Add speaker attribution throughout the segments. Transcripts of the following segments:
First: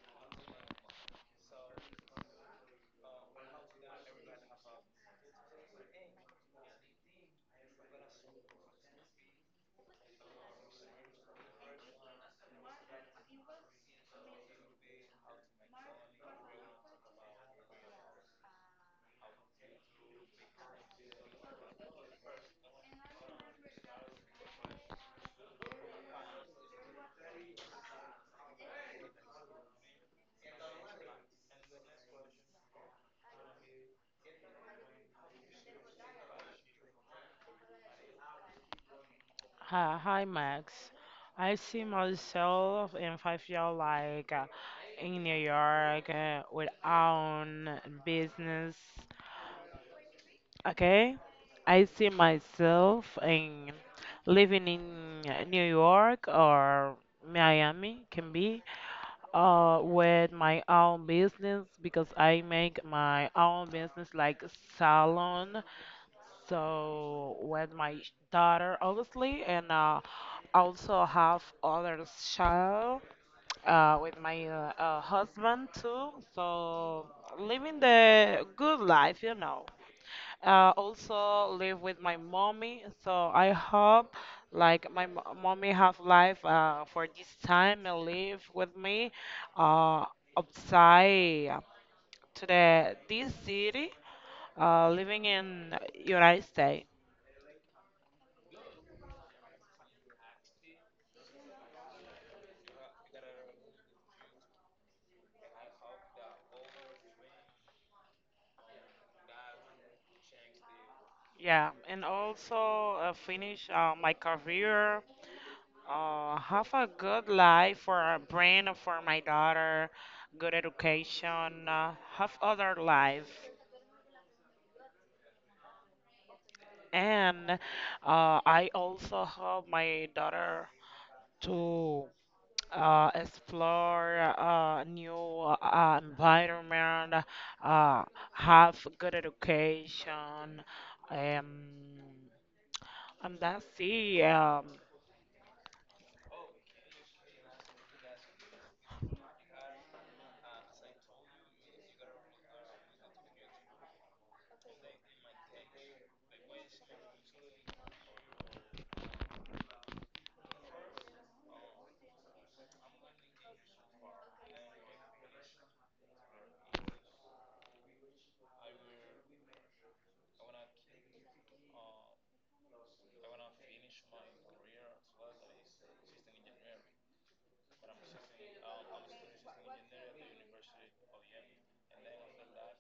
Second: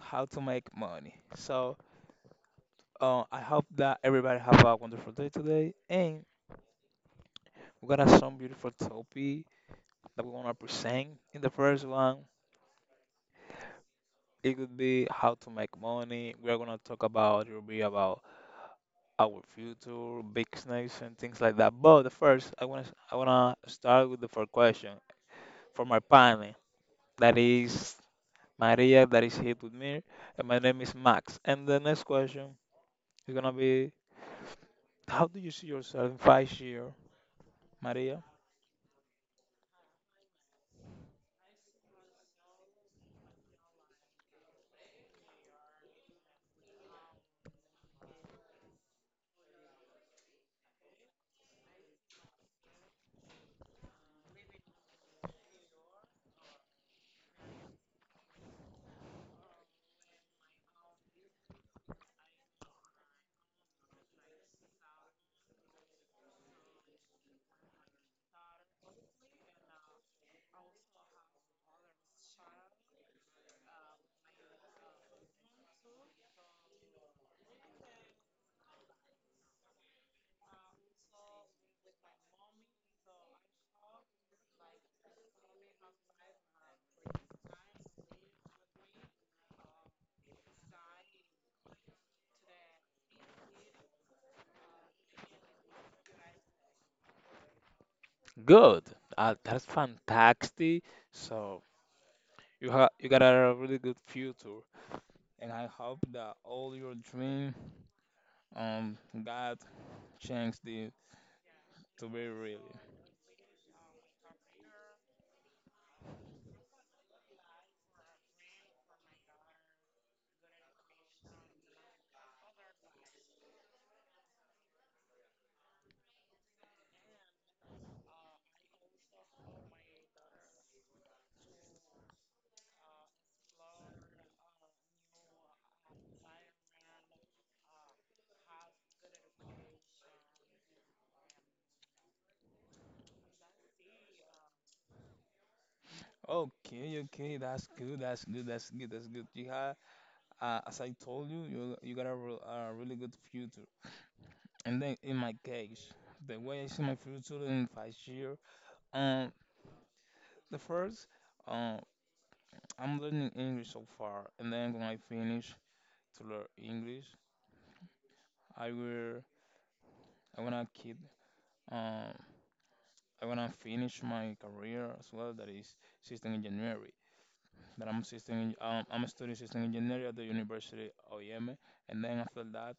Speaker 1: How to Make Money. So, I hope that everybody have a wonderful day today, and we got us some beautiful topic that we wanna present. In the first one, it would be how to make money. We are gonna talk about it will be about our future, business, and things like that. But the first, I wanna start with the first question from my panel. That is Maria, that is here with me, and my name is Max. And the next question. It's gonna be how do you see yourself in 5 years, Maria?
Speaker 2: Hi, hi, Max. I see myself in 5 years like in New York with own business. Okay? I see myself in living in New York or Miami can be with my own business because I make my own business like salon. So with my daughter, obviously, and also have other child with my husband too. So living the good life. Also live with my mommy. So I hope like my mommy have life for this time and live with me uh, outside to the this city, living in United States.
Speaker 1: Good. That's fantastic. So you have you got a really good future, and I hope that all your dream, um, God changed it
Speaker 2: Yeah, and
Speaker 1: to be real.
Speaker 2: also finish my career, have a good life for a brand, for my daughter, good education, have other life. And I also help my daughter to explore new environment, uh, have good education, um, and that's it.
Speaker 1: Okay, okay, that's good, that's good, that's good, that's good. You have, as I told you, you got a, a really good future. And then in my case, the way I see my future in 5 years, um, the first. um. I'm learning English so far, and then when I finish to learn English, I will. I wanna keep. Um, I wanna finish my career as well. That is system engineering. That I'm system. En- I'm studying system engineering at the University of Yeme, and then after that,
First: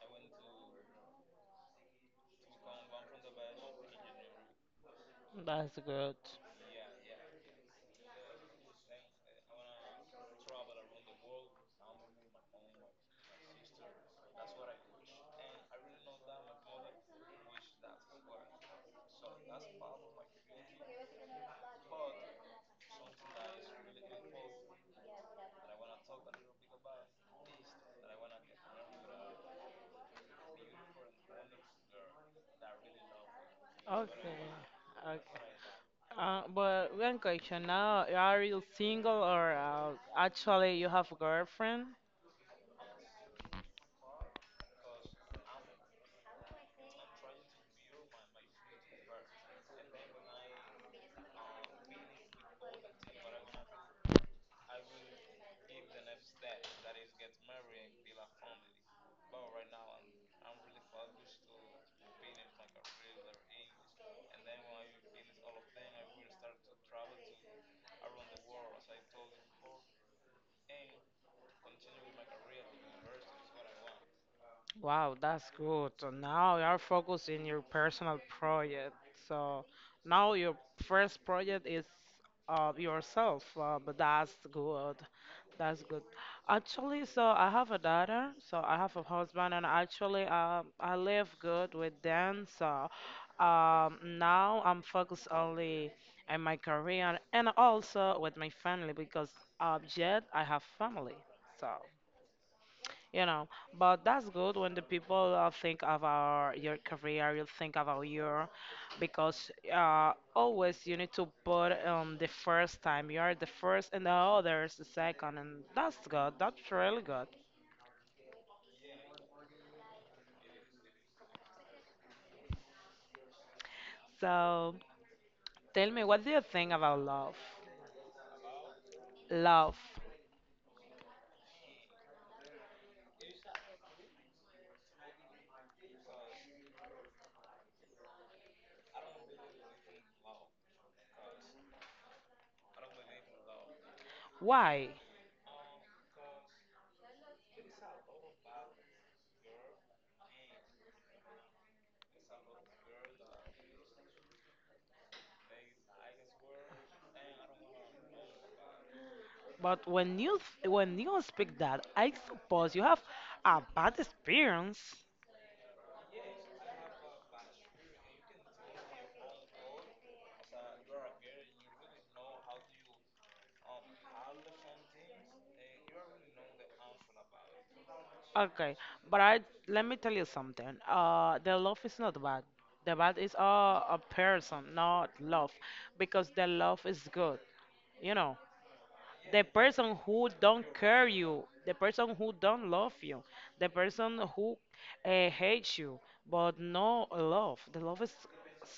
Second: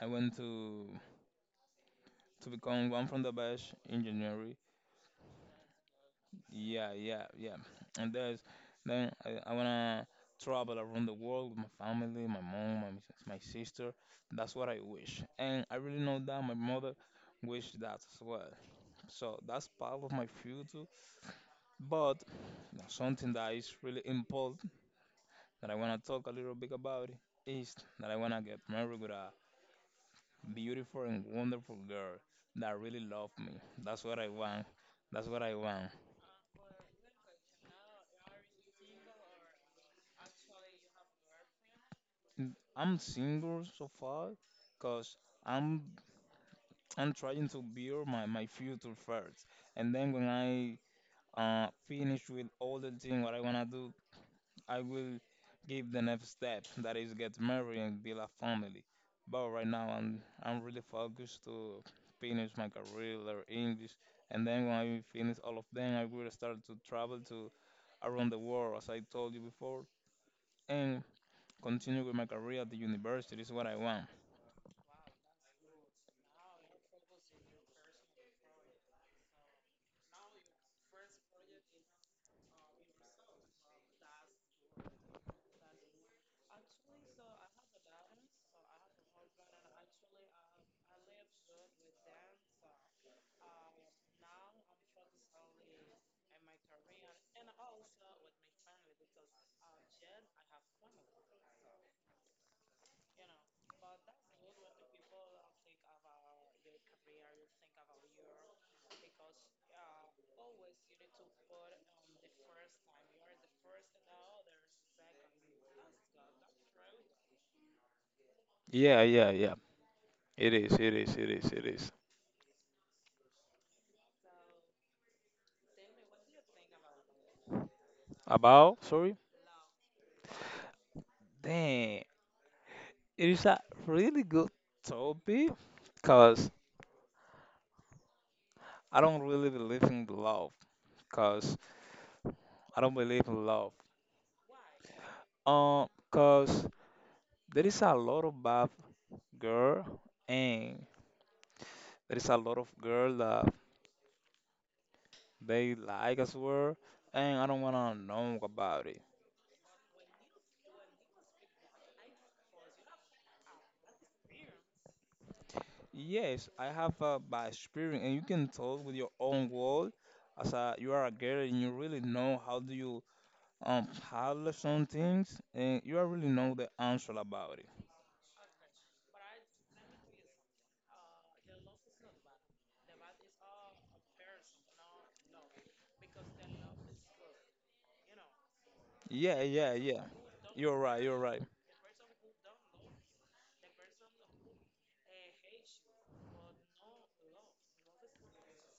Speaker 1: I went to become one from the best engineer.
Speaker 2: That's good.
Speaker 1: Yeah, yeah, yeah. And there's then I wanna travel around the world with my family, my mom, my sister. That's what I wish. And I really know that my mother wished that as well. So that's part of my future. But something that is really important that I wanna talk a little bit about it is that I wanna get married with a beautiful and wonderful girl that really love me. That's what I
Speaker 2: Okay.
Speaker 1: want.
Speaker 2: Okay.
Speaker 1: That's what I want.
Speaker 2: But one question now, are you single or actually you have a girlfriend?
Speaker 1: Mm, I'm single so far because I'm I'm trying to build my future first. And then when I finish with all the thing what I wanna do, I will give the next step that is get married and build a family. But right now I'm really focused to finish my career or English, and then when I finish all of them I will start to travel to around the world as I told you before, and continue with my career at the university is what I want.
Speaker 2: Wow, that's good. So now you are focusing your personal project. So now your first project is yourself, but that's good. That's good. Actually, so I have a daughter, so I have a husband, and actually, I live good with them. So now I'm focused only on my career and also with my family because yet I have family. So you know but that's good when the people think about your career you think about your because always you need to put the first time you are the first and the others the second and that's good, that's really good.
Speaker 1: Yeah, yeah, yeah. It is, it is, it is, it is.
Speaker 2: So tell me, what do you think about love?
Speaker 1: About, sorry.
Speaker 2: Love?
Speaker 1: Damn. It is a really good topic because I don't really believe in love because I don't believe in love.
Speaker 2: Why?
Speaker 1: Because there is a lot of bad girl, and there is a lot of girl that they like as well, and I don't wanna know about it.
Speaker 2: But when you speak that, I suppose you have a bad experience.
Speaker 1: Yes, I have a bad experience, and you can talk with your own world as a you are a girl, and you really know how do you paddle some things and you already know the answer about it.
Speaker 2: Okay, but I let me tell you something. The love is not bad. The bad is a person, not love, because the love is good, you know
Speaker 1: Yeah,
Speaker 2: the
Speaker 1: yeah,
Speaker 2: person
Speaker 1: yeah.
Speaker 2: who don't
Speaker 1: You're right,
Speaker 2: care
Speaker 1: you're right.
Speaker 2: you, the person who don't love you, the person who hates you, but no love. The love is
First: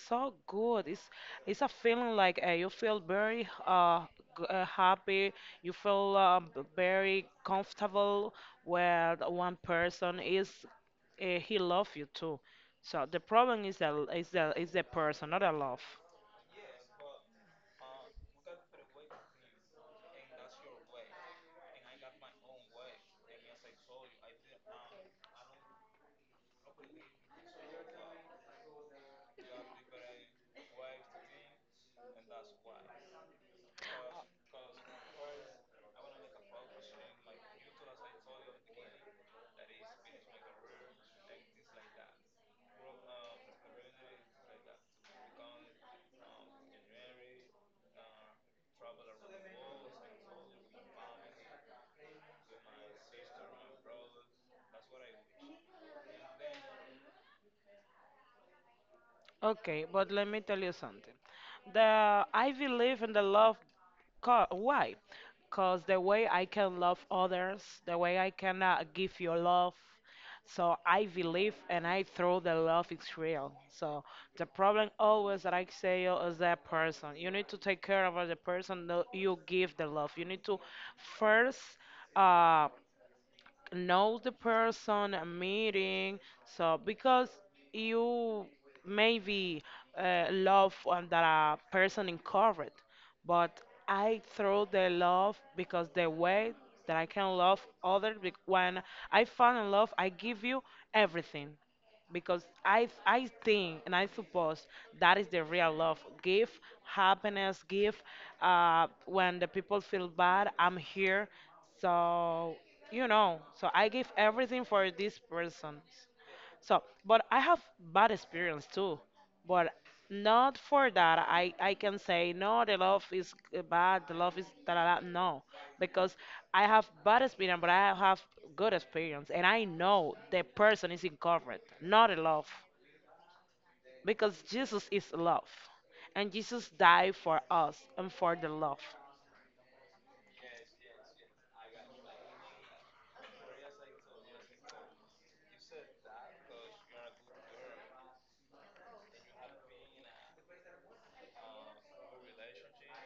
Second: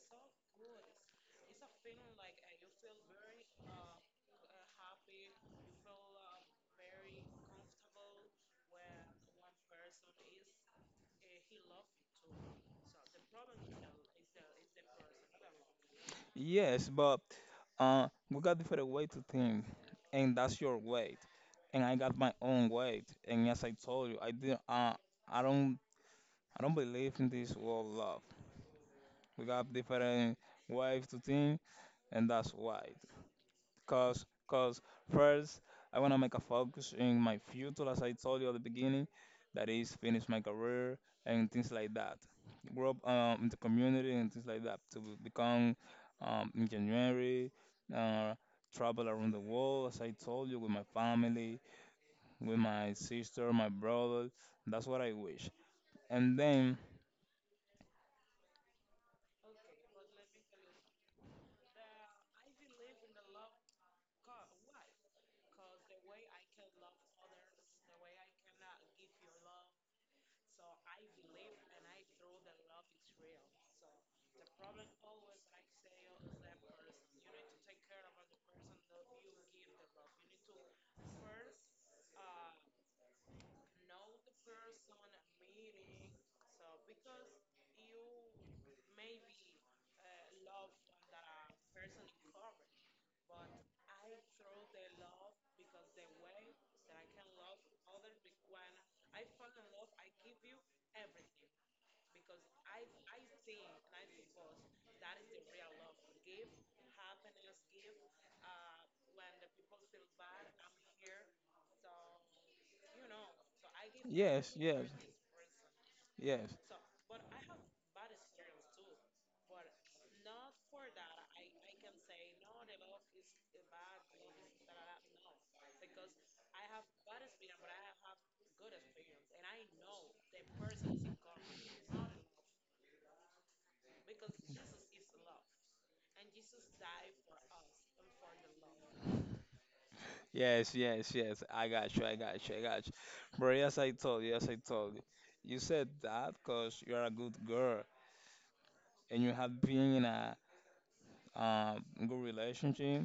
Speaker 2: so good. It's a feeling like you feel very happy. You feel very comfortable where the one person is. He loves you too. So the problem is the person, not the love.
Speaker 1: Yes, but we got different way to think, and that's your weight. And I got my own weight. And as I told you, I don't I don't believe in this world love. We got different ways to think, and that's why. Cause first I wanna make a focus in my future, as I told you at the beginning, that is finish my career and things like that. Grow up in the community and things like that to become engineering, uh, travel around the world, as I told you, with my family, with my sister, my brother. That's what I wish. And then,
Speaker 2: Okay, but let me tell you something. The I believe in the love. Why? Because the way I can love others, the way I can give you love, so I believe and I throw the love is real. So the problem always that I say is that person. You need to take care of the person that you give the love. You need to first. Uh, know the person meeting, so because you maybe love on that person in corporate, but I throw the love because the way that I can love others, when I fall in love, I give you everything, because I think and I suppose that is the real love. Give happiness, give, when the people feel bad, I'm here. So so I give
Speaker 1: yes,
Speaker 2: everything
Speaker 1: yes,
Speaker 2: for these persons.
Speaker 1: yes,
Speaker 2: So, but I have bad experience too. But not for that. I can say no. The love is bad. The love is da da da. No, because I have bad experience, but I have good experience, and I know the person is incorrect, not in love, because Jesus is love, and Jesus died for us and for the love.
Speaker 1: yes, yes, yes. I got you. I got you. I got you. Bro, yes, I told you. Yes, I told you. You said that because you're a good girl and you have been in a good relationship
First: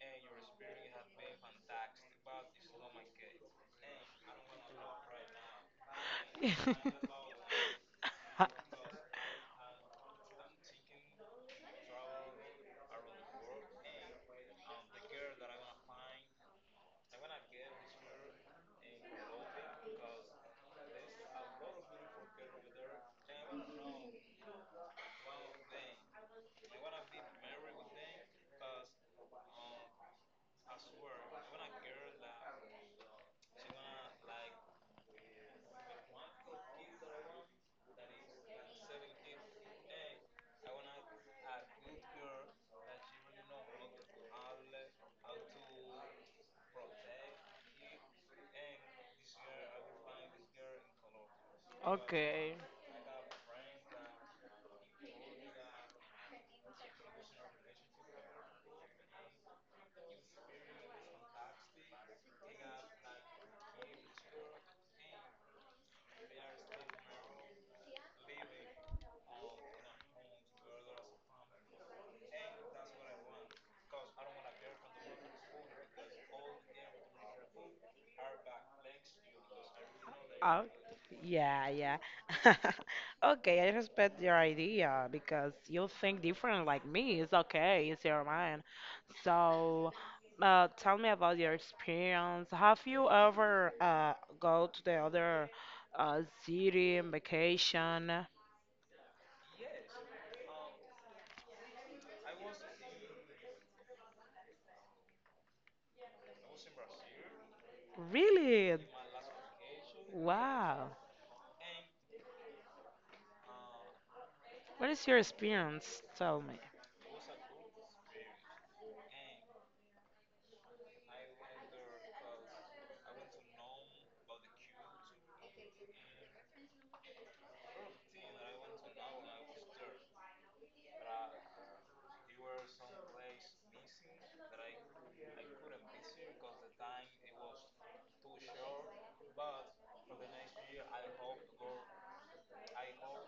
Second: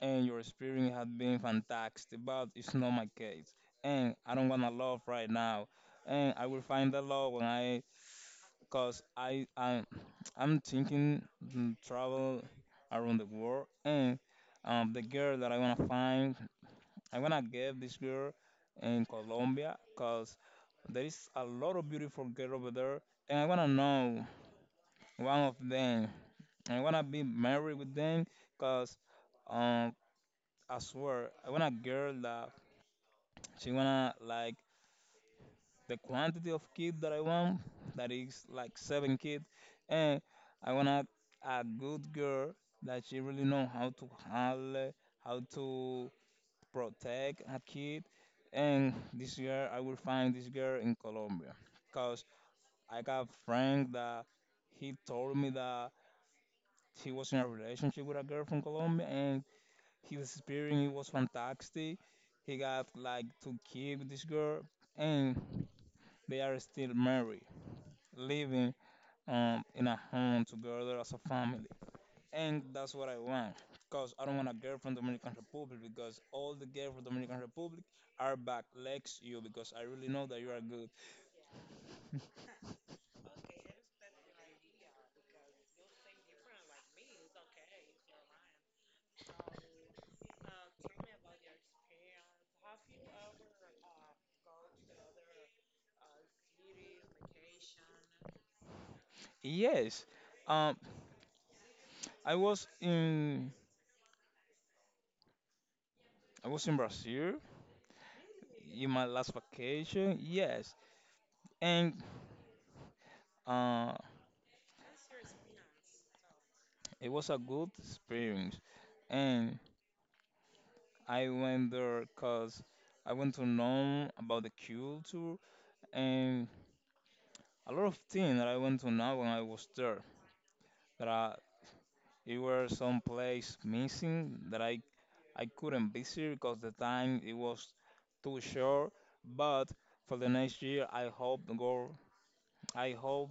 Speaker 1: and your experience has been fantastic, but it's not my case. And I don't want to love right now. And I will find the love when I, because I'm thinking travel around the world, and the girl that I want to find I'm gonna get this girl in Colombia because there is a lot of beautiful girls over there, and I wanna know one of them. I wanna be married with them because um, I swear I want a girl that she wanna like the quantity of kid that I want, that is like seven kids, and I want to a good girl that she really know how to handle, how to protect a kid. And this year I will find this girl in Colombia because
Speaker 2: Okay.
Speaker 1: I got a friend that he told me that he was in a relationship with a girl from Colombia, and his experience it was fantastic. He got like two kids with this girl, and they are still married, living in a home together as a family. And that's what I want. Because I don't want a girl from Dominican Republic because all the girls from Dominican Republic are backlegs you because I really know that you are
Speaker 2: Oh,
Speaker 1: good.
Speaker 2: yeah, yeah. Okay, I respect your idea because you think different like me. It's okay, it's your mind. So, tell me about your experience. Have you ever go to the other city in vacation?
Speaker 1: Yes. Um I was in I was in Brazil
Speaker 2: Really?
Speaker 1: in my last vacation, yes.
Speaker 2: Wow.
Speaker 1: And uh
Speaker 2: What is your experience? Tell me.
Speaker 1: it was a good experience. And I went there because I went to know about the culture, and a lot of things that I went to know when I was there that I It was place missing that I couldn't visit because the time it was too short. But for the next year, I hope to go. I hope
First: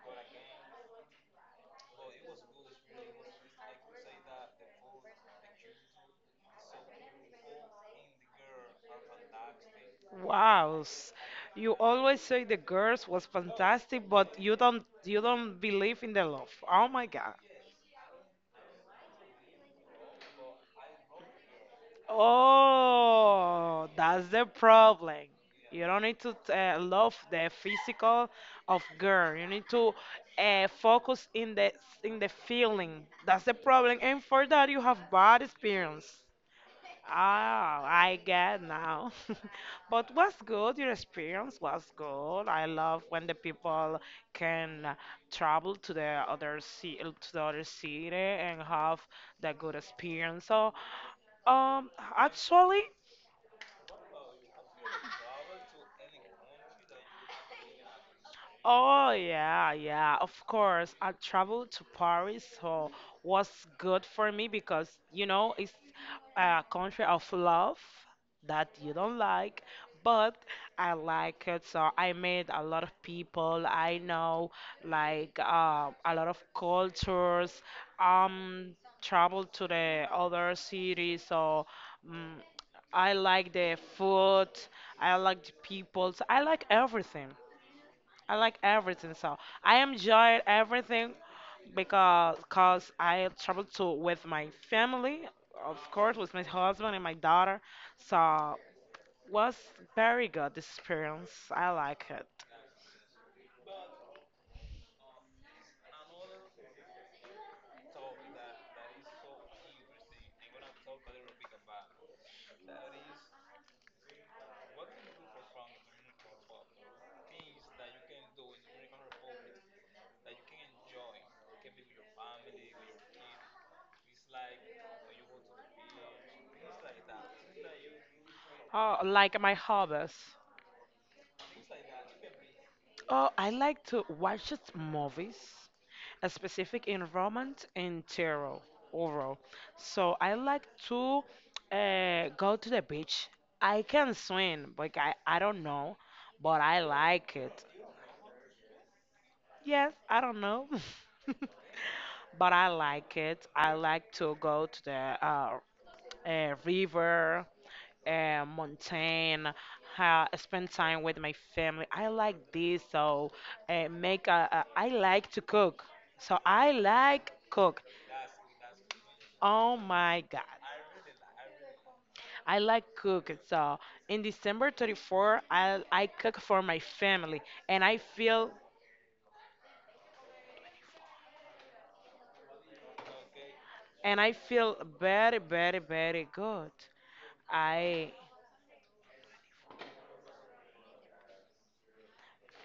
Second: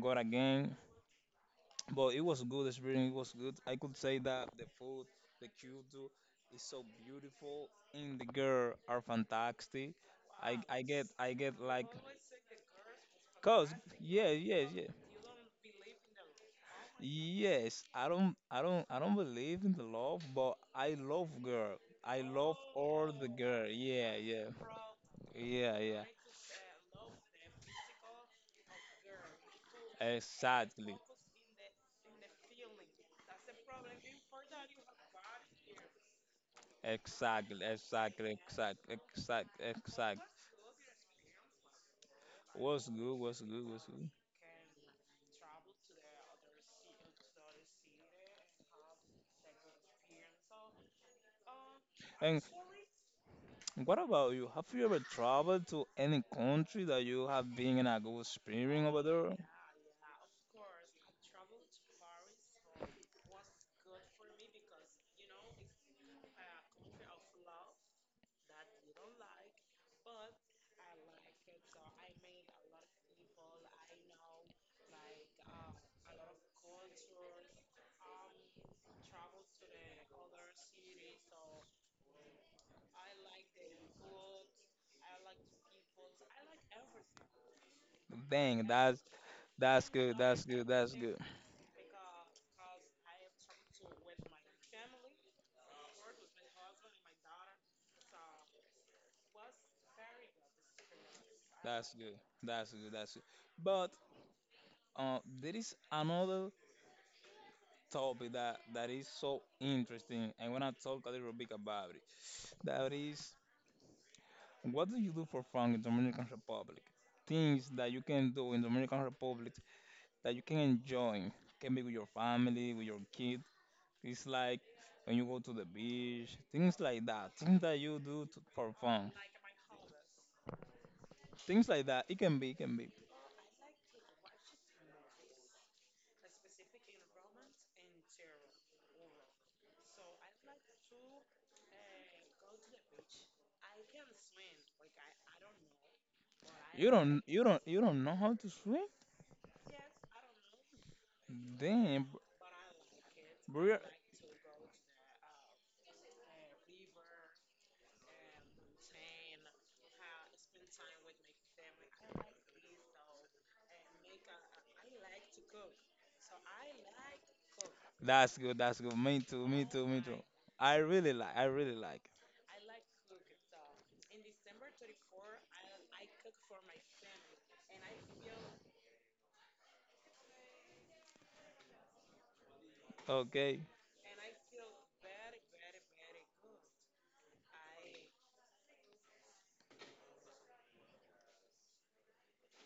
Speaker 1: go again. But it was good experience. It was good. I could say that the food, the culture is so beautiful, and the girl are fantastic.
Speaker 2: Wow,
Speaker 1: I get
Speaker 2: you
Speaker 1: like
Speaker 2: always say the girls was
Speaker 1: cause
Speaker 2: fantastic,
Speaker 1: yeah
Speaker 2: but you
Speaker 1: yeah
Speaker 2: don't
Speaker 1: yeah.
Speaker 2: you don't believe in the love. Oh my God.
Speaker 1: Yes, I don't believe in the love, but I love girl. I love all the girl.
Speaker 2: Oh,
Speaker 1: Yeah,
Speaker 2: that's
Speaker 1: yeah,
Speaker 2: the problem.
Speaker 1: yeah,
Speaker 2: You don't
Speaker 1: yeah.
Speaker 2: need to love the physical of girl. You need to
Speaker 1: Exactly,
Speaker 2: focus in the feeling. That's the problem, and for that you have bad experience.
Speaker 1: exactly,
Speaker 2: Oh, I
Speaker 1: exactly,
Speaker 2: get
Speaker 1: exact,
Speaker 2: now.
Speaker 1: exact,
Speaker 2: But
Speaker 1: exact.
Speaker 2: was good. Your experience was good. I
Speaker 1: What's
Speaker 2: love
Speaker 1: good?
Speaker 2: when the
Speaker 1: What's good? What's
Speaker 2: people
Speaker 1: good?
Speaker 2: can travel to the other to the other city and have the good experience. So, um,
Speaker 1: And
Speaker 2: actually,
Speaker 1: what about you? Have you ever traveled to any country that you have been in a good experience over
Speaker 2: oh
Speaker 1: there?
Speaker 2: yeah, yeah, of course. I traveled to Paris, so was good for me because it's a country of love that you don't like, but I like it. So I met a lot of people. I know like a lot of cultures. Um, Traveled to the other cities, so mm I like the food. I like the people. So I like everything. I like
Speaker 1: Dang,
Speaker 2: everything. So I
Speaker 1: that's good.
Speaker 2: enjoy
Speaker 1: That's good. That's
Speaker 2: everything
Speaker 1: good.
Speaker 2: because cause I travel to with my family, of course, with my husband and my daughter. So was very good experience. I
Speaker 1: That's
Speaker 2: like
Speaker 1: good.
Speaker 2: it.
Speaker 1: That's good. That's good. But there is another topic that, that is so interesting. I want to talk a little bit about it. That is, what do you do for fun in Dominican Republic? Things that you can do in Dominican Republic that you can enjoy. Can be with your family, with your kid. It's like when you go to the beach, things like that. Things that you do to, for
Speaker 2: Oh,
Speaker 1: fun.
Speaker 2: like my hobbies.
Speaker 1: Things like that. It can be, it can be.
Speaker 2: Oh, I like to watch it movies, a specific environment in terror overall. So I like to go to the beach. I can swim, but I don't know, but I like it.
Speaker 1: You don't know how to swim?
Speaker 2: Yes, I don't know,
Speaker 1: Damn,
Speaker 2: but I like it. I
Speaker 1: bro.
Speaker 2: like to go to the uh, river, mountain, ha spend time with my family. I like this, so make I like to cook. So I like cook.
Speaker 1: That's good. That's good. Me too. Me
Speaker 2: Oh
Speaker 1: too. Me too.
Speaker 2: my God,
Speaker 1: I really like. I really like.
Speaker 2: I like cook. So in December 34, I cook for my family, and
Speaker 1: Okay.
Speaker 2: I feel very very very good. I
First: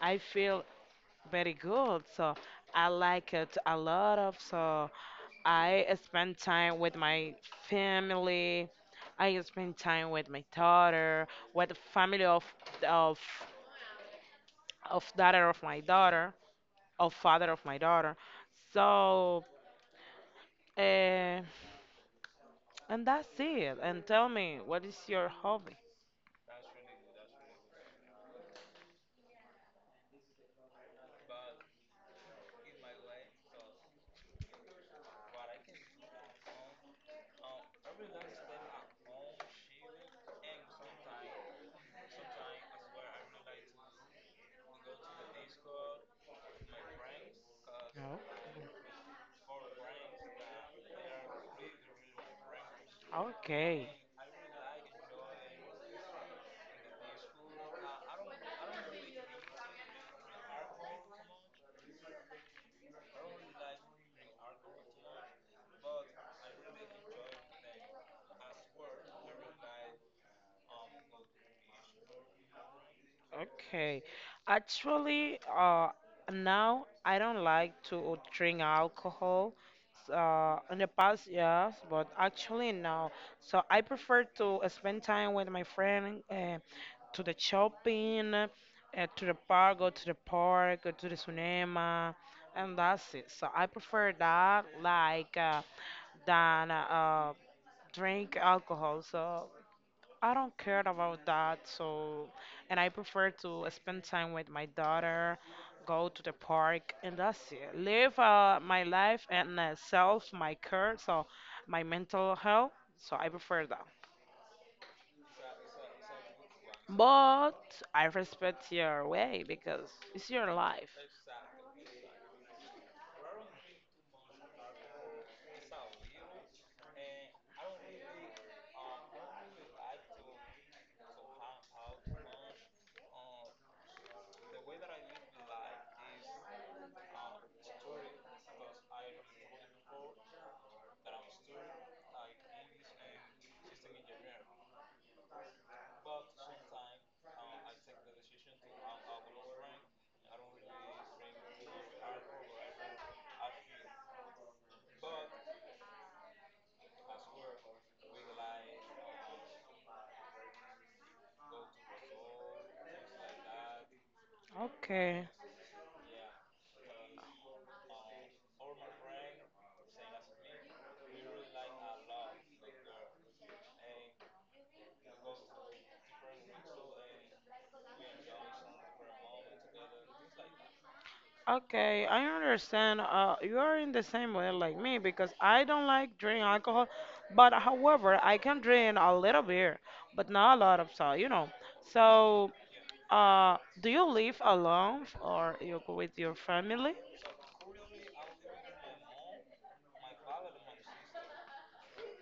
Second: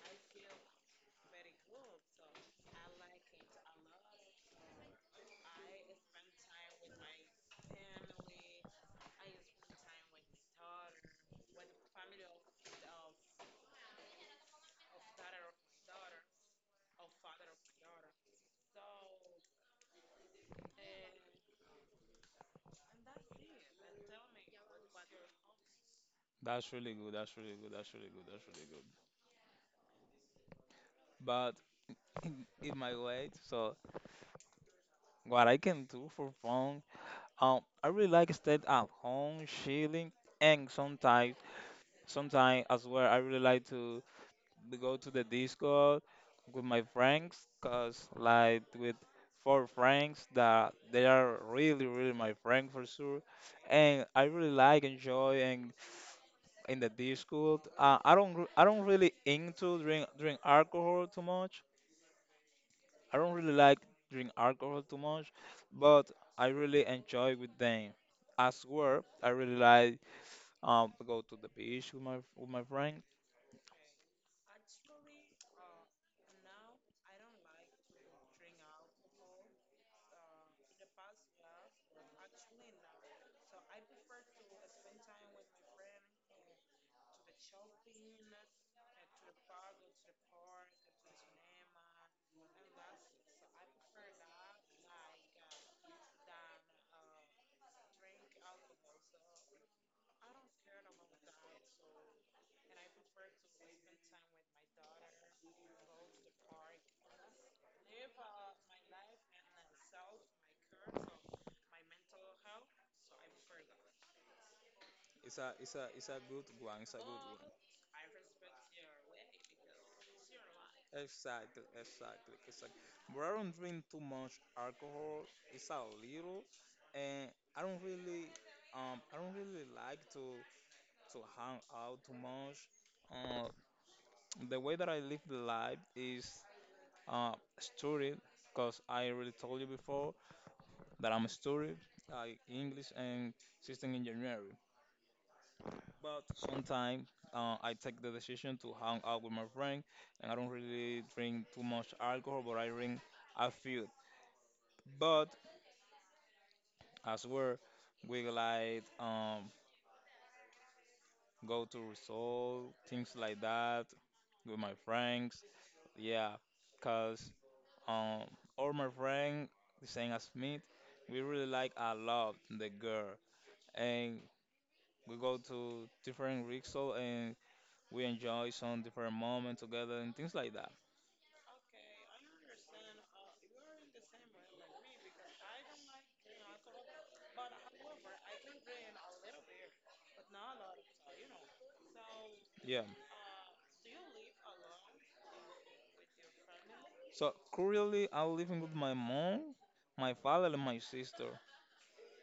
Speaker 2: I feel very good. So I like it a lot of, so I spend time with my family. I spend time with my daughter, with the family of of daughter of my daughter, of father of my daughter. So uh, and that's it. And tell me, what is your hobby?
Speaker 1: That's really good. That's really good. That's really good. That's really good. But in, in my way, so what I can do for fun, I really like stay at home, chilling, and sometimes as well, I really like to go to the Discord with my friends, cause
Speaker 2: No.
Speaker 1: like with four friends that they are really, really my friend for sure,
Speaker 2: Okay.
Speaker 1: and I really like enjoy and in the Discord. I don't really into drink alcohol too much. I don't really like drink alcohol too much, but I really enjoy with them. As well, I really like to go to the beach with my friend.
Speaker 2: Okay. Actually, now I don't like to drink alcohol. In the past, yes, but actually now, so I prefer to spend time with my friend, to the shopping, to the park, go to the park, go to the cinema, and that's it. So I prefer that, like, than drink alcohol. So I don't care about that. So, and I prefer to spend time with my daughter, go to the park, and that's it. Live my life and self, my care, so my mental health. So I prefer that.
Speaker 1: It's a good one. It's a good
Speaker 2: But I respect your way because it's your life.
Speaker 1: exactly exactly exactly. But I don't drink too much alcohol. It's a little, and I don't really like to hang out too much. Uh, The way that I live the life is uh, studied, because I already told you before that I'm a studied, like English and system engineering. But sometimes I take the decision to hang out with my friend, and I don't really drink too much alcohol, but I drink a few. But as well, we like go to resolve things like that with my
Speaker 2: Okay.
Speaker 1: friends. Yeah, because Um, or my friend, the same as me, we really like a lot the girl, and we go to different resort and we enjoy some different moments together and things like that.
Speaker 2: Okay, I understand. You are in the same way like me because I don't like drink alcohol, but however, I can drink a little beer, but not a lot of so. So,
Speaker 1: Yeah.
Speaker 2: uh, do you live alone or you with your family?
Speaker 1: So currently, I'm living with my mom, my father, and my sister.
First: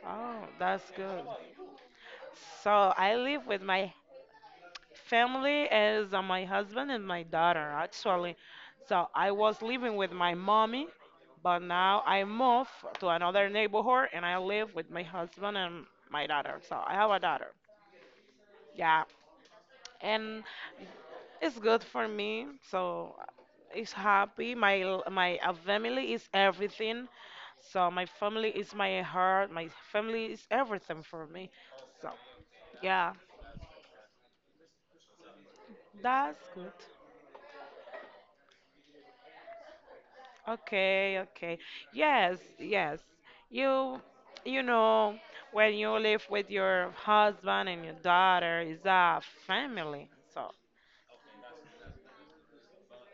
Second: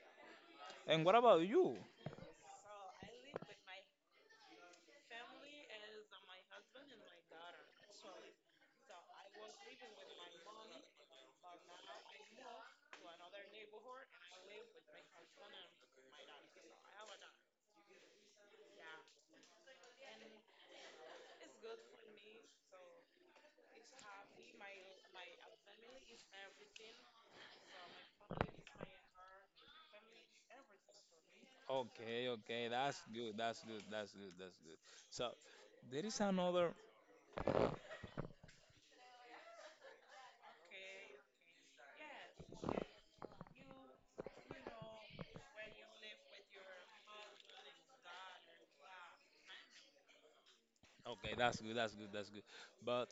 Speaker 2: Oh, that's
Speaker 1: And what
Speaker 2: good.
Speaker 1: about you?
Speaker 2: So I live with my family, is my husband and my daughter actually. So I was living with my mommy, but now I moved to another neighborhood and I live with my husband and my daughter. So I have a daughter. Yeah, and it's good for me. So it's happy. My My family is everything. So my family is my heart. My family is everything for me. So
Speaker 1: Okay, okay, that's
Speaker 2: yeah,
Speaker 1: good, that's good, that's good, that's good. So there is
Speaker 2: that's good.
Speaker 1: another
Speaker 2: Okay, okay. Yes, yes. You you know when you live with your husband and your daughter is a family. So
Speaker 1: Okay, that's good, that's good, that's good. But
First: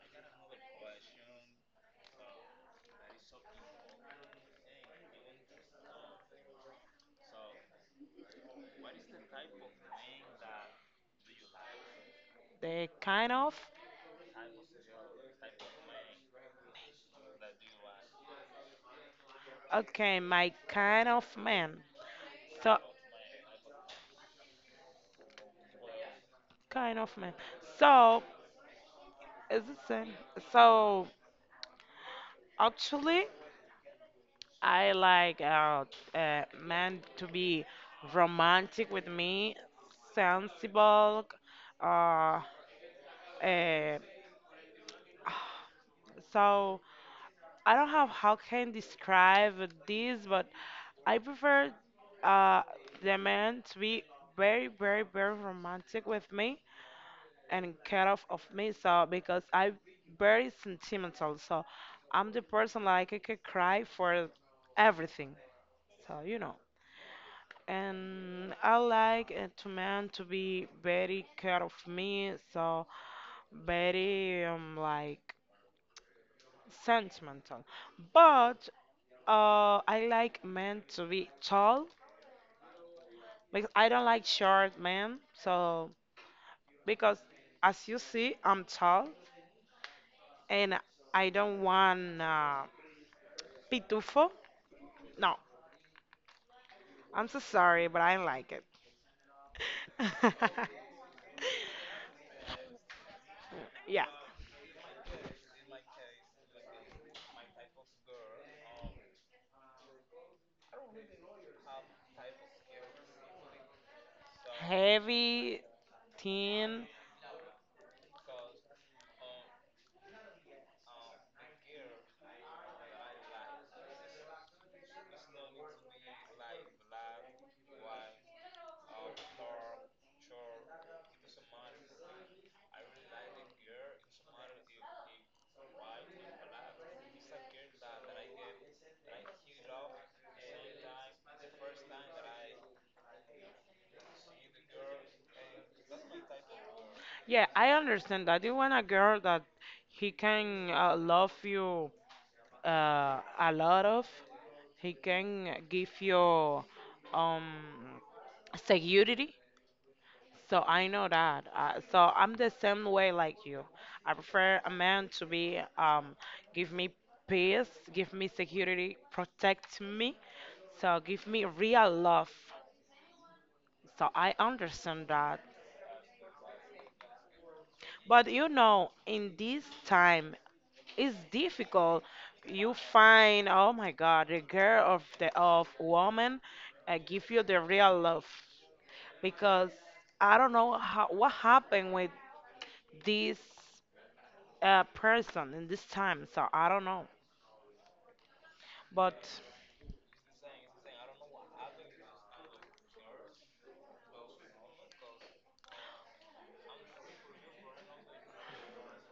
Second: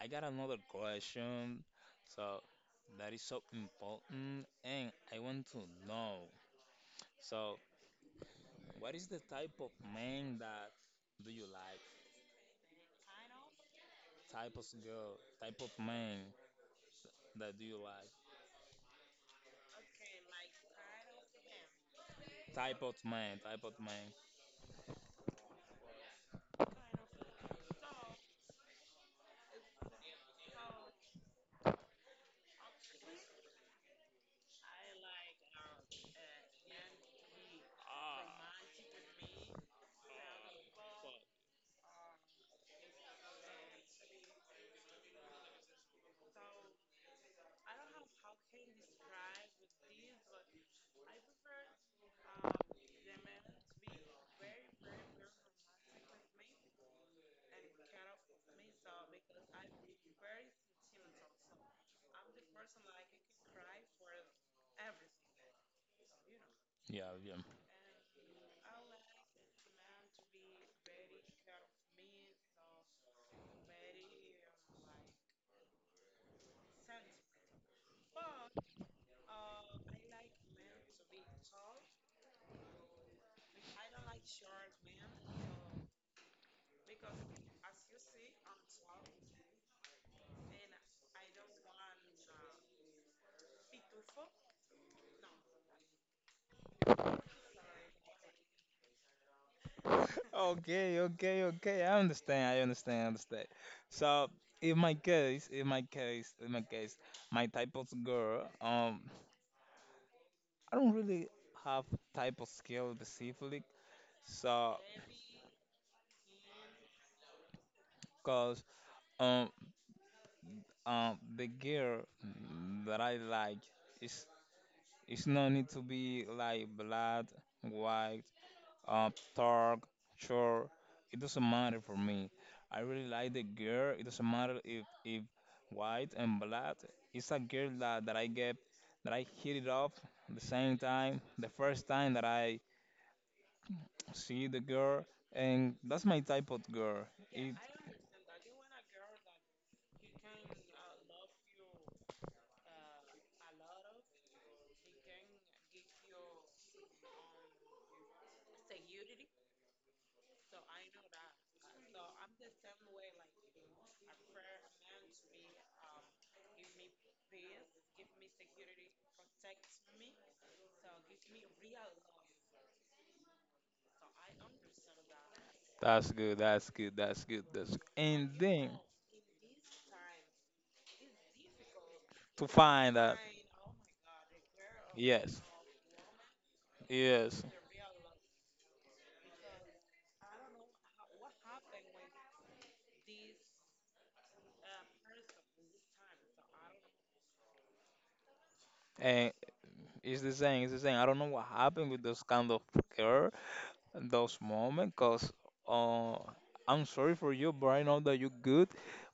Speaker 1: I got another question. So that is so important, and I want to know. So, what is the type of man that do you like?
Speaker 2: they kind of
Speaker 1: Type of girl, type of man that do you like?
Speaker 2: okay, my kind of man. So
Speaker 1: Type of man, type of man.
Speaker 2: kind of man. So is the same. So actually I like man to be
Speaker 1: Ah,
Speaker 2: romantic with me, sensible, uh, uh so I don't have how can describe this, but I prefer uh, the man to be very, very, very romantic with me and care of me. So because I'm very sentimental, so I'm the person like I could cry for everything. So
Speaker 1: yeah, yeah.
Speaker 2: and I like to man to be very care of me. So very like sentimental. But I like men to be tall because I don't like short men. So because as you see, I'm tall and I don't want pitufo. No, I'm so sorry, but I like it.
Speaker 1: Okay, okay, okay. I understand. I understand. I understand.
Speaker 2: Yeah.
Speaker 1: So, in my case, in my case, in my case, my type of girl, I don't really have type of skill specifically. So,
Speaker 2: Heavy, thin.
Speaker 1: cause um the girl that I like is it's no need to be like black, white, up, dark, short. It doesn't matter for me. I really like the girl. It doesn't matter if white and black. It's a girl that I get that I hit it off the same time, the first time that I see the girl, and that's my type of girl.
Speaker 2: Yeah,
Speaker 1: It
Speaker 2: I understand that. You want a girl that he can love you a lot of. He can give you um, security. So I know that. So I'm the same way like you. I prefer a man to be give me peace, give me security, protect me. So give me real love. So I understand that.
Speaker 1: that's good. That's good. That's good. That's
Speaker 2: But
Speaker 1: and then
Speaker 2: in this time it's difficult.
Speaker 1: to
Speaker 2: You
Speaker 1: find that,
Speaker 2: find, oh my God, the girl of the
Speaker 1: yes,
Speaker 2: of woman give
Speaker 1: yes,
Speaker 2: you the real love, because I don't know how, what happened with this person in this time. So I don't know. But
Speaker 1: and it's the same. It's the same. I don't know what happened with those kind of girl, those moments because uh, I'm sorry for you, but I know that you're good.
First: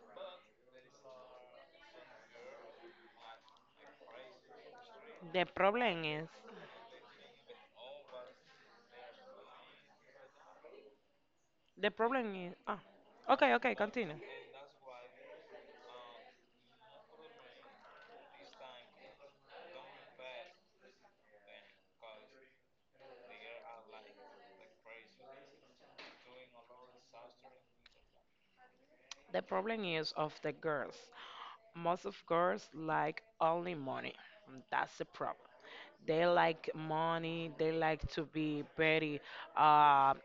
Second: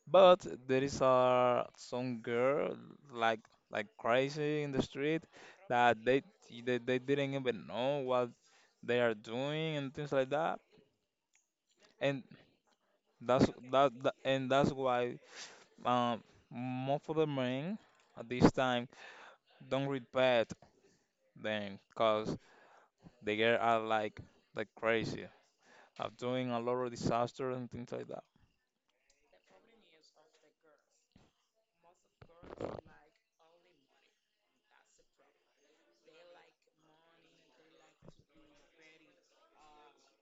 Speaker 1: But there is some girl like like crazy in the street
Speaker 2: the
Speaker 1: that
Speaker 2: problem is,
Speaker 1: they didn't even know what they are doing and things like that.
Speaker 2: the
Speaker 1: And
Speaker 2: problem is, ah,
Speaker 1: that's
Speaker 2: okay, okay,
Speaker 1: that
Speaker 2: continue.
Speaker 1: and that's why um, most of the men at this time don't respect them because the girl are like crazy of doing a lot of disasters and things like that.
Speaker 2: The problem is of the girls. Most of girls like only money. That's the problem. They like money. They like to be very uh,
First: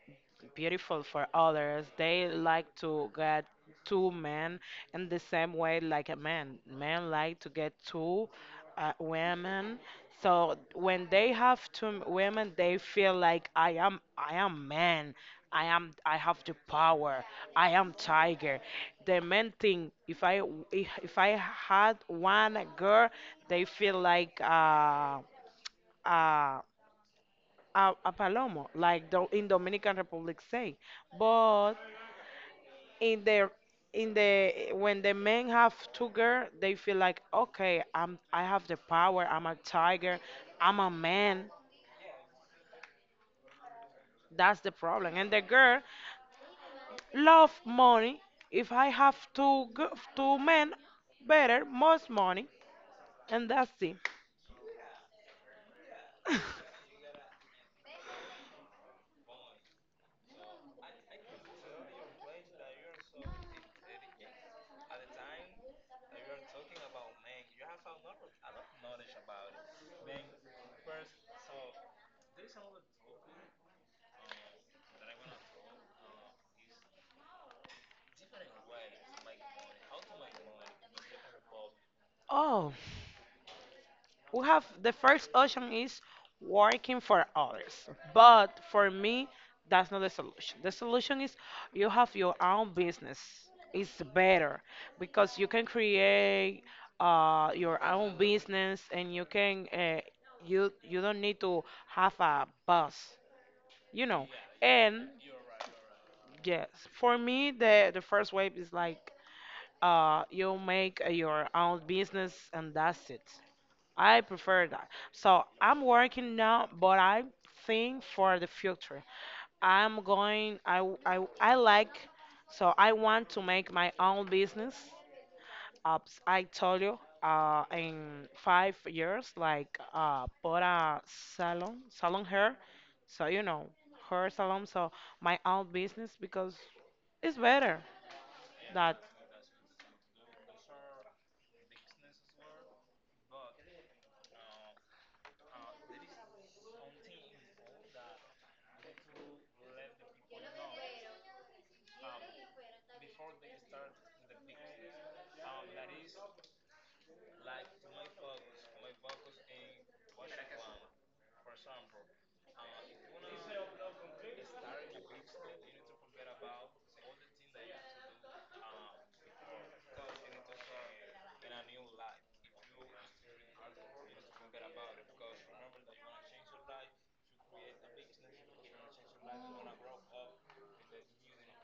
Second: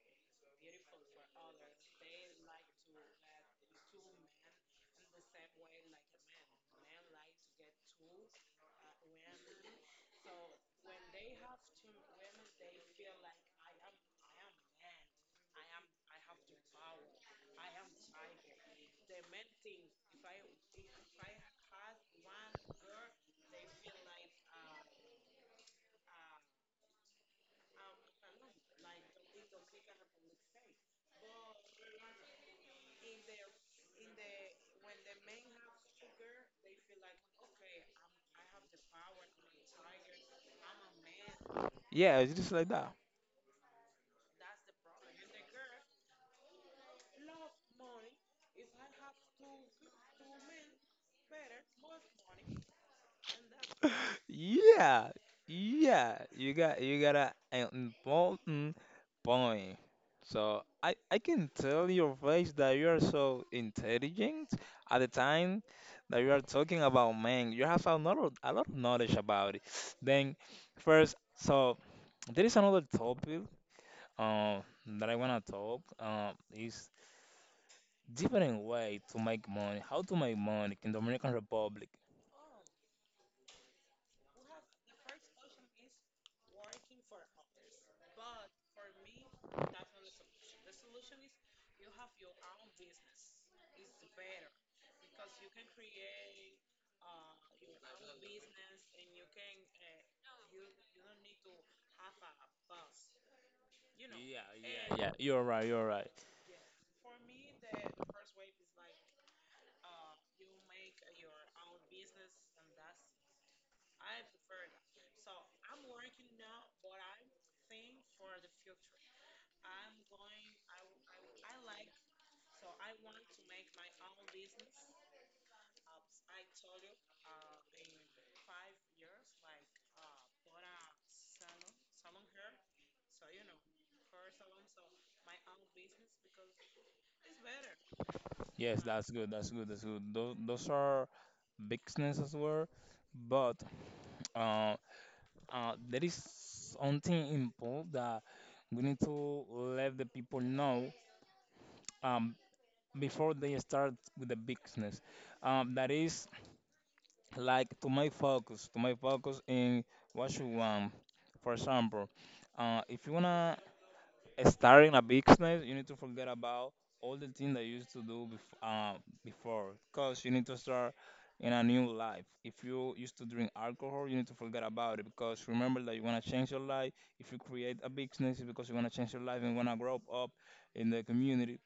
Speaker 2: beautiful for others. They like to get two men in the same way like a man. Men like to get two women. So when they have two women, they feel like I am man. I have the power. I am tiger. The main thing if I had one girl, they feel like a, a palomo, like do, in Dominican Republic say. But in their in the when the men have two girls, they feel like okay, I have the power. I'm a tiger. I'm a man.
Speaker 1: Yeah, it's just like that.
Speaker 2: That's the problem. And the girl love money. If I have two men, better most money, and that's it.
Speaker 1: Yeah, yeah. You got a, an important point. So I can tell your face that you are so intelligent at the time that you are talking about man. You have a lot of knowledge about it. Then first, so there is another topic um that I wanna talk is different way to make money. How to make money in the Dominican Republic.
Speaker 2: Oh, we have the first option is working for others, but for me that's not the solution. The solution is you have your own business. It's better because you can create your own business, and you can, you you don't need to have a boss, you know.
Speaker 1: Yeah, yeah,
Speaker 2: And
Speaker 1: yeah. You're right. You're right.
Speaker 2: yes, for me the first wave is like, you make your own business and that's it. I prefer that. So I'm working now, but I think for the future, I'm going. I like. So I want to make my own business. Uh, I told you, in 5 years, like put a salon, salon hair. So you know, hair salon. So my own business because it's better.
Speaker 1: Yes,
Speaker 2: That
Speaker 1: that's good. That's good. That's good. Those are business as well. But uh, there is something important that we need to let the people know, um, before they start with the business. That is like to my focus in what you want. For example, if you wanna starting a business, you need to forget about all the things that you used to do before, because you need to start in a new life. If you used to drink alcohol, you need to forget about it, because remember that you want to change your life. If you create a business, it's because you want to change your life and want to grow up in the community,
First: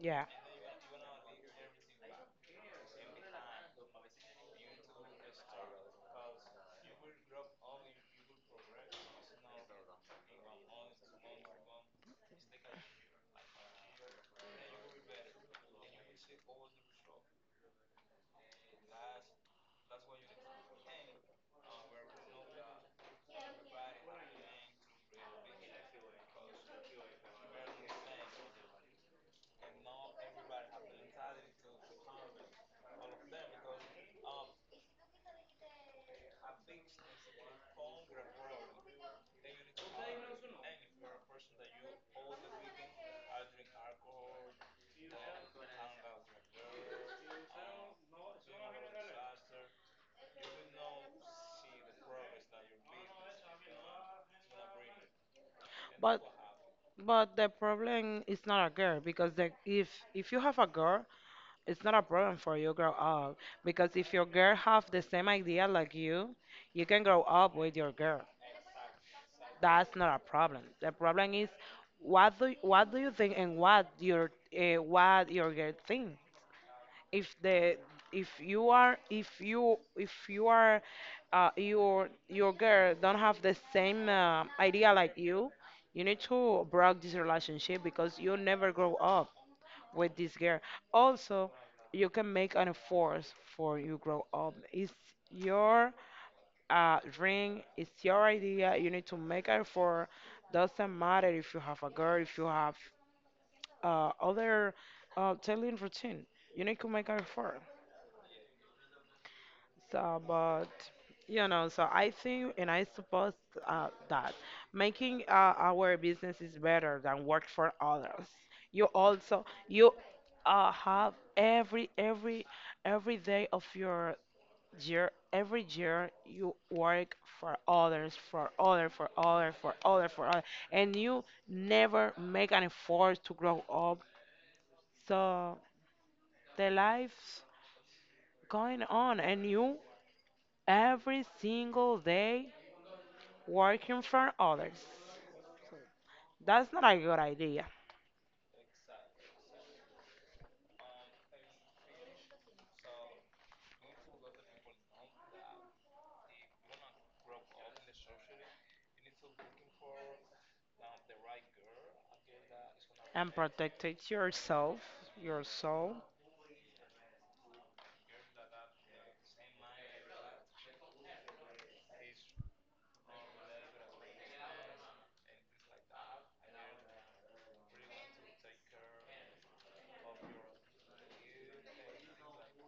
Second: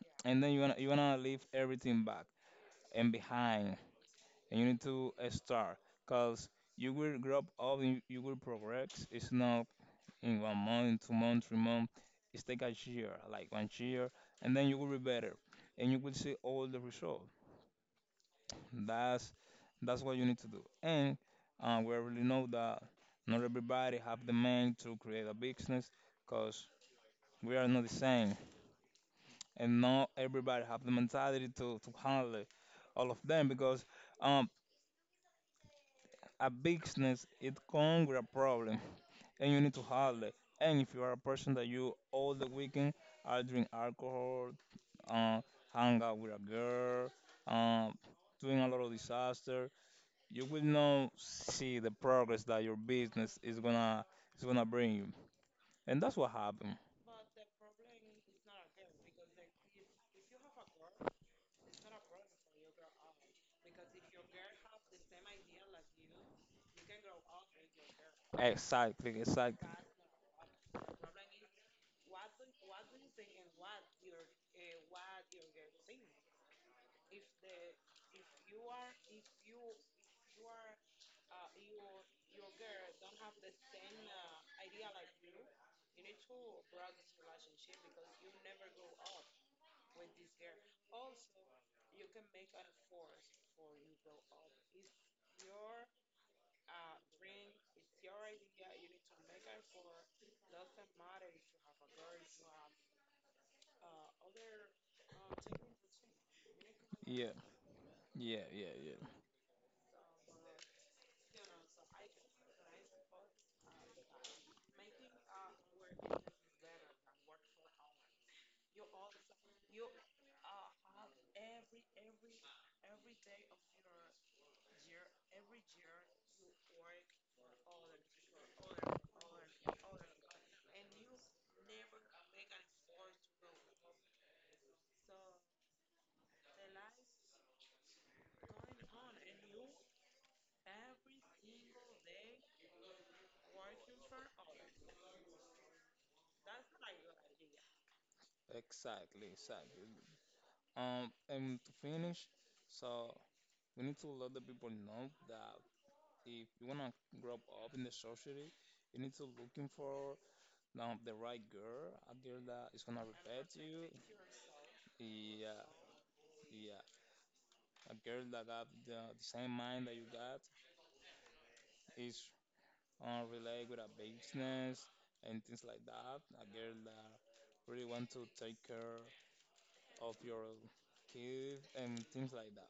Speaker 2: yeah,
Speaker 1: and then you want to leave everything back and behind, and you need to start, because you will grow up, and you will progress. It's not in 1 month, 2 months, 3 months. It's take a year, like 1 year, and then you will be better, and you will see all the result. That's that's what you need to do. And we already know that not everybody have the mind to create a business, cause we are not the same, and not everybody have the mentality to handle it, all of them, because um a business it comes with a problem, and you need to handle it. And if you are a person that you all the weekend are drink alcohol, uh, hang out with a girl, um, doing a lot of disaster, you will not see the progress that your business is gonna bring you. And that's
Speaker 2: but.
Speaker 1: what happened.
Speaker 2: But the problem is not a girl because if you have a girl, it's not a problem for you grow up, because if your girl have the same idea like you can grow up with your girl.
Speaker 1: Exactly, exactly.
Speaker 2: That's not a problem. The problem is what do you think, and what your, what your girl think. If the if you are, your girl don't have the same idea like you need to break this relationship because you never grow up with this girl. Also, you can make an effort for you grow up. It's your, dream, it's your idea. You need to make an effort. Doesn't matter if you have a girl, if you have other daily routine. You need to make an
Speaker 1: Yeah,
Speaker 2: effort.
Speaker 1: yeah, yeah, yeah.
Speaker 2: So, but you know, so I think and I suppose that making our business is better than work for others. You also you have every day of your year, every year you work for others, for other, and you never make an effort to grow up. So the life's going on, and you every single day working for others. That's not a good idea.
Speaker 1: Exactly, exactly. And to finish, so we need to let the people know that if you wanna grow up in the society, you need to looking for, the right girl, a girl that is gonna
Speaker 2: And
Speaker 1: respect you.
Speaker 2: protecting yourself, your
Speaker 1: Yeah,
Speaker 2: soul.
Speaker 1: yeah, a girl that got the same mind that you got is on relate with a business and things like that. A girl that really want to take care of your kids and things like that.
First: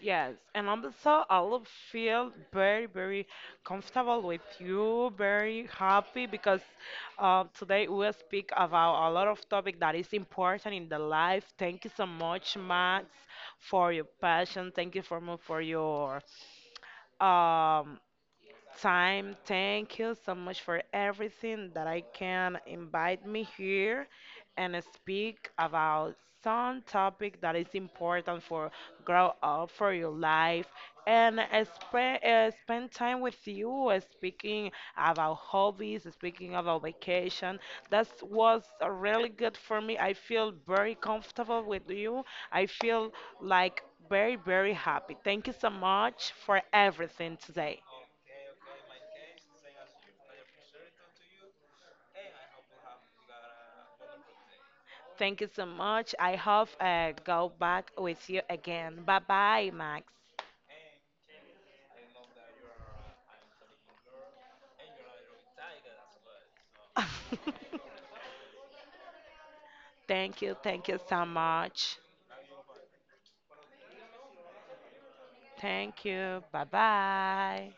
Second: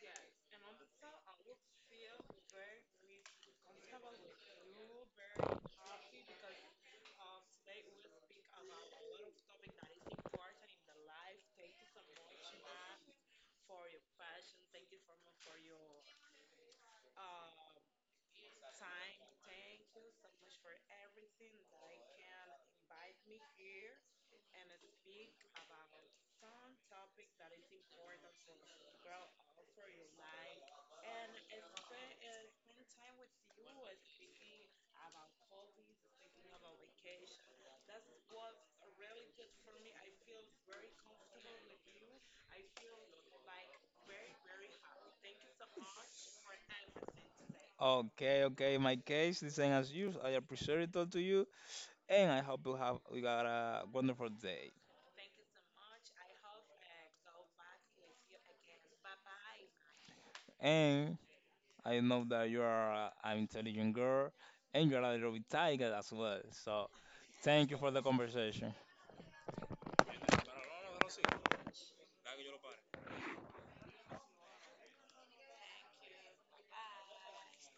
Speaker 2: Yes, and also I will feel very, very comfortable with you, very happy because today we will speak about a lot of topic that is important in the life. Thank you so much, Max, for your passion. Thank you for your um, time. Thank you so much for everything that I can invite me here and speak about some topic that is important for grow up for your life, and spend spend time with you speaking about hobbies, speaking about vacation. That was really good for me. I feel very comfortable with you. I feel like very, very happy. Thank you so much for everything today.
Speaker 1: Okay, okay. In my case, the same as you. I appreciate it all to you, and I hope you have you got a wonderful day.
Speaker 2: Thank you so much. I hope go back with you again. Bye bye, Max.
Speaker 1: And I know that you are a- an intelligent girl, and you are a little bit tiger as well. So, thank you for the conversation.
Speaker 2: Thank you. Thank you so much. Thank you. Bye bye.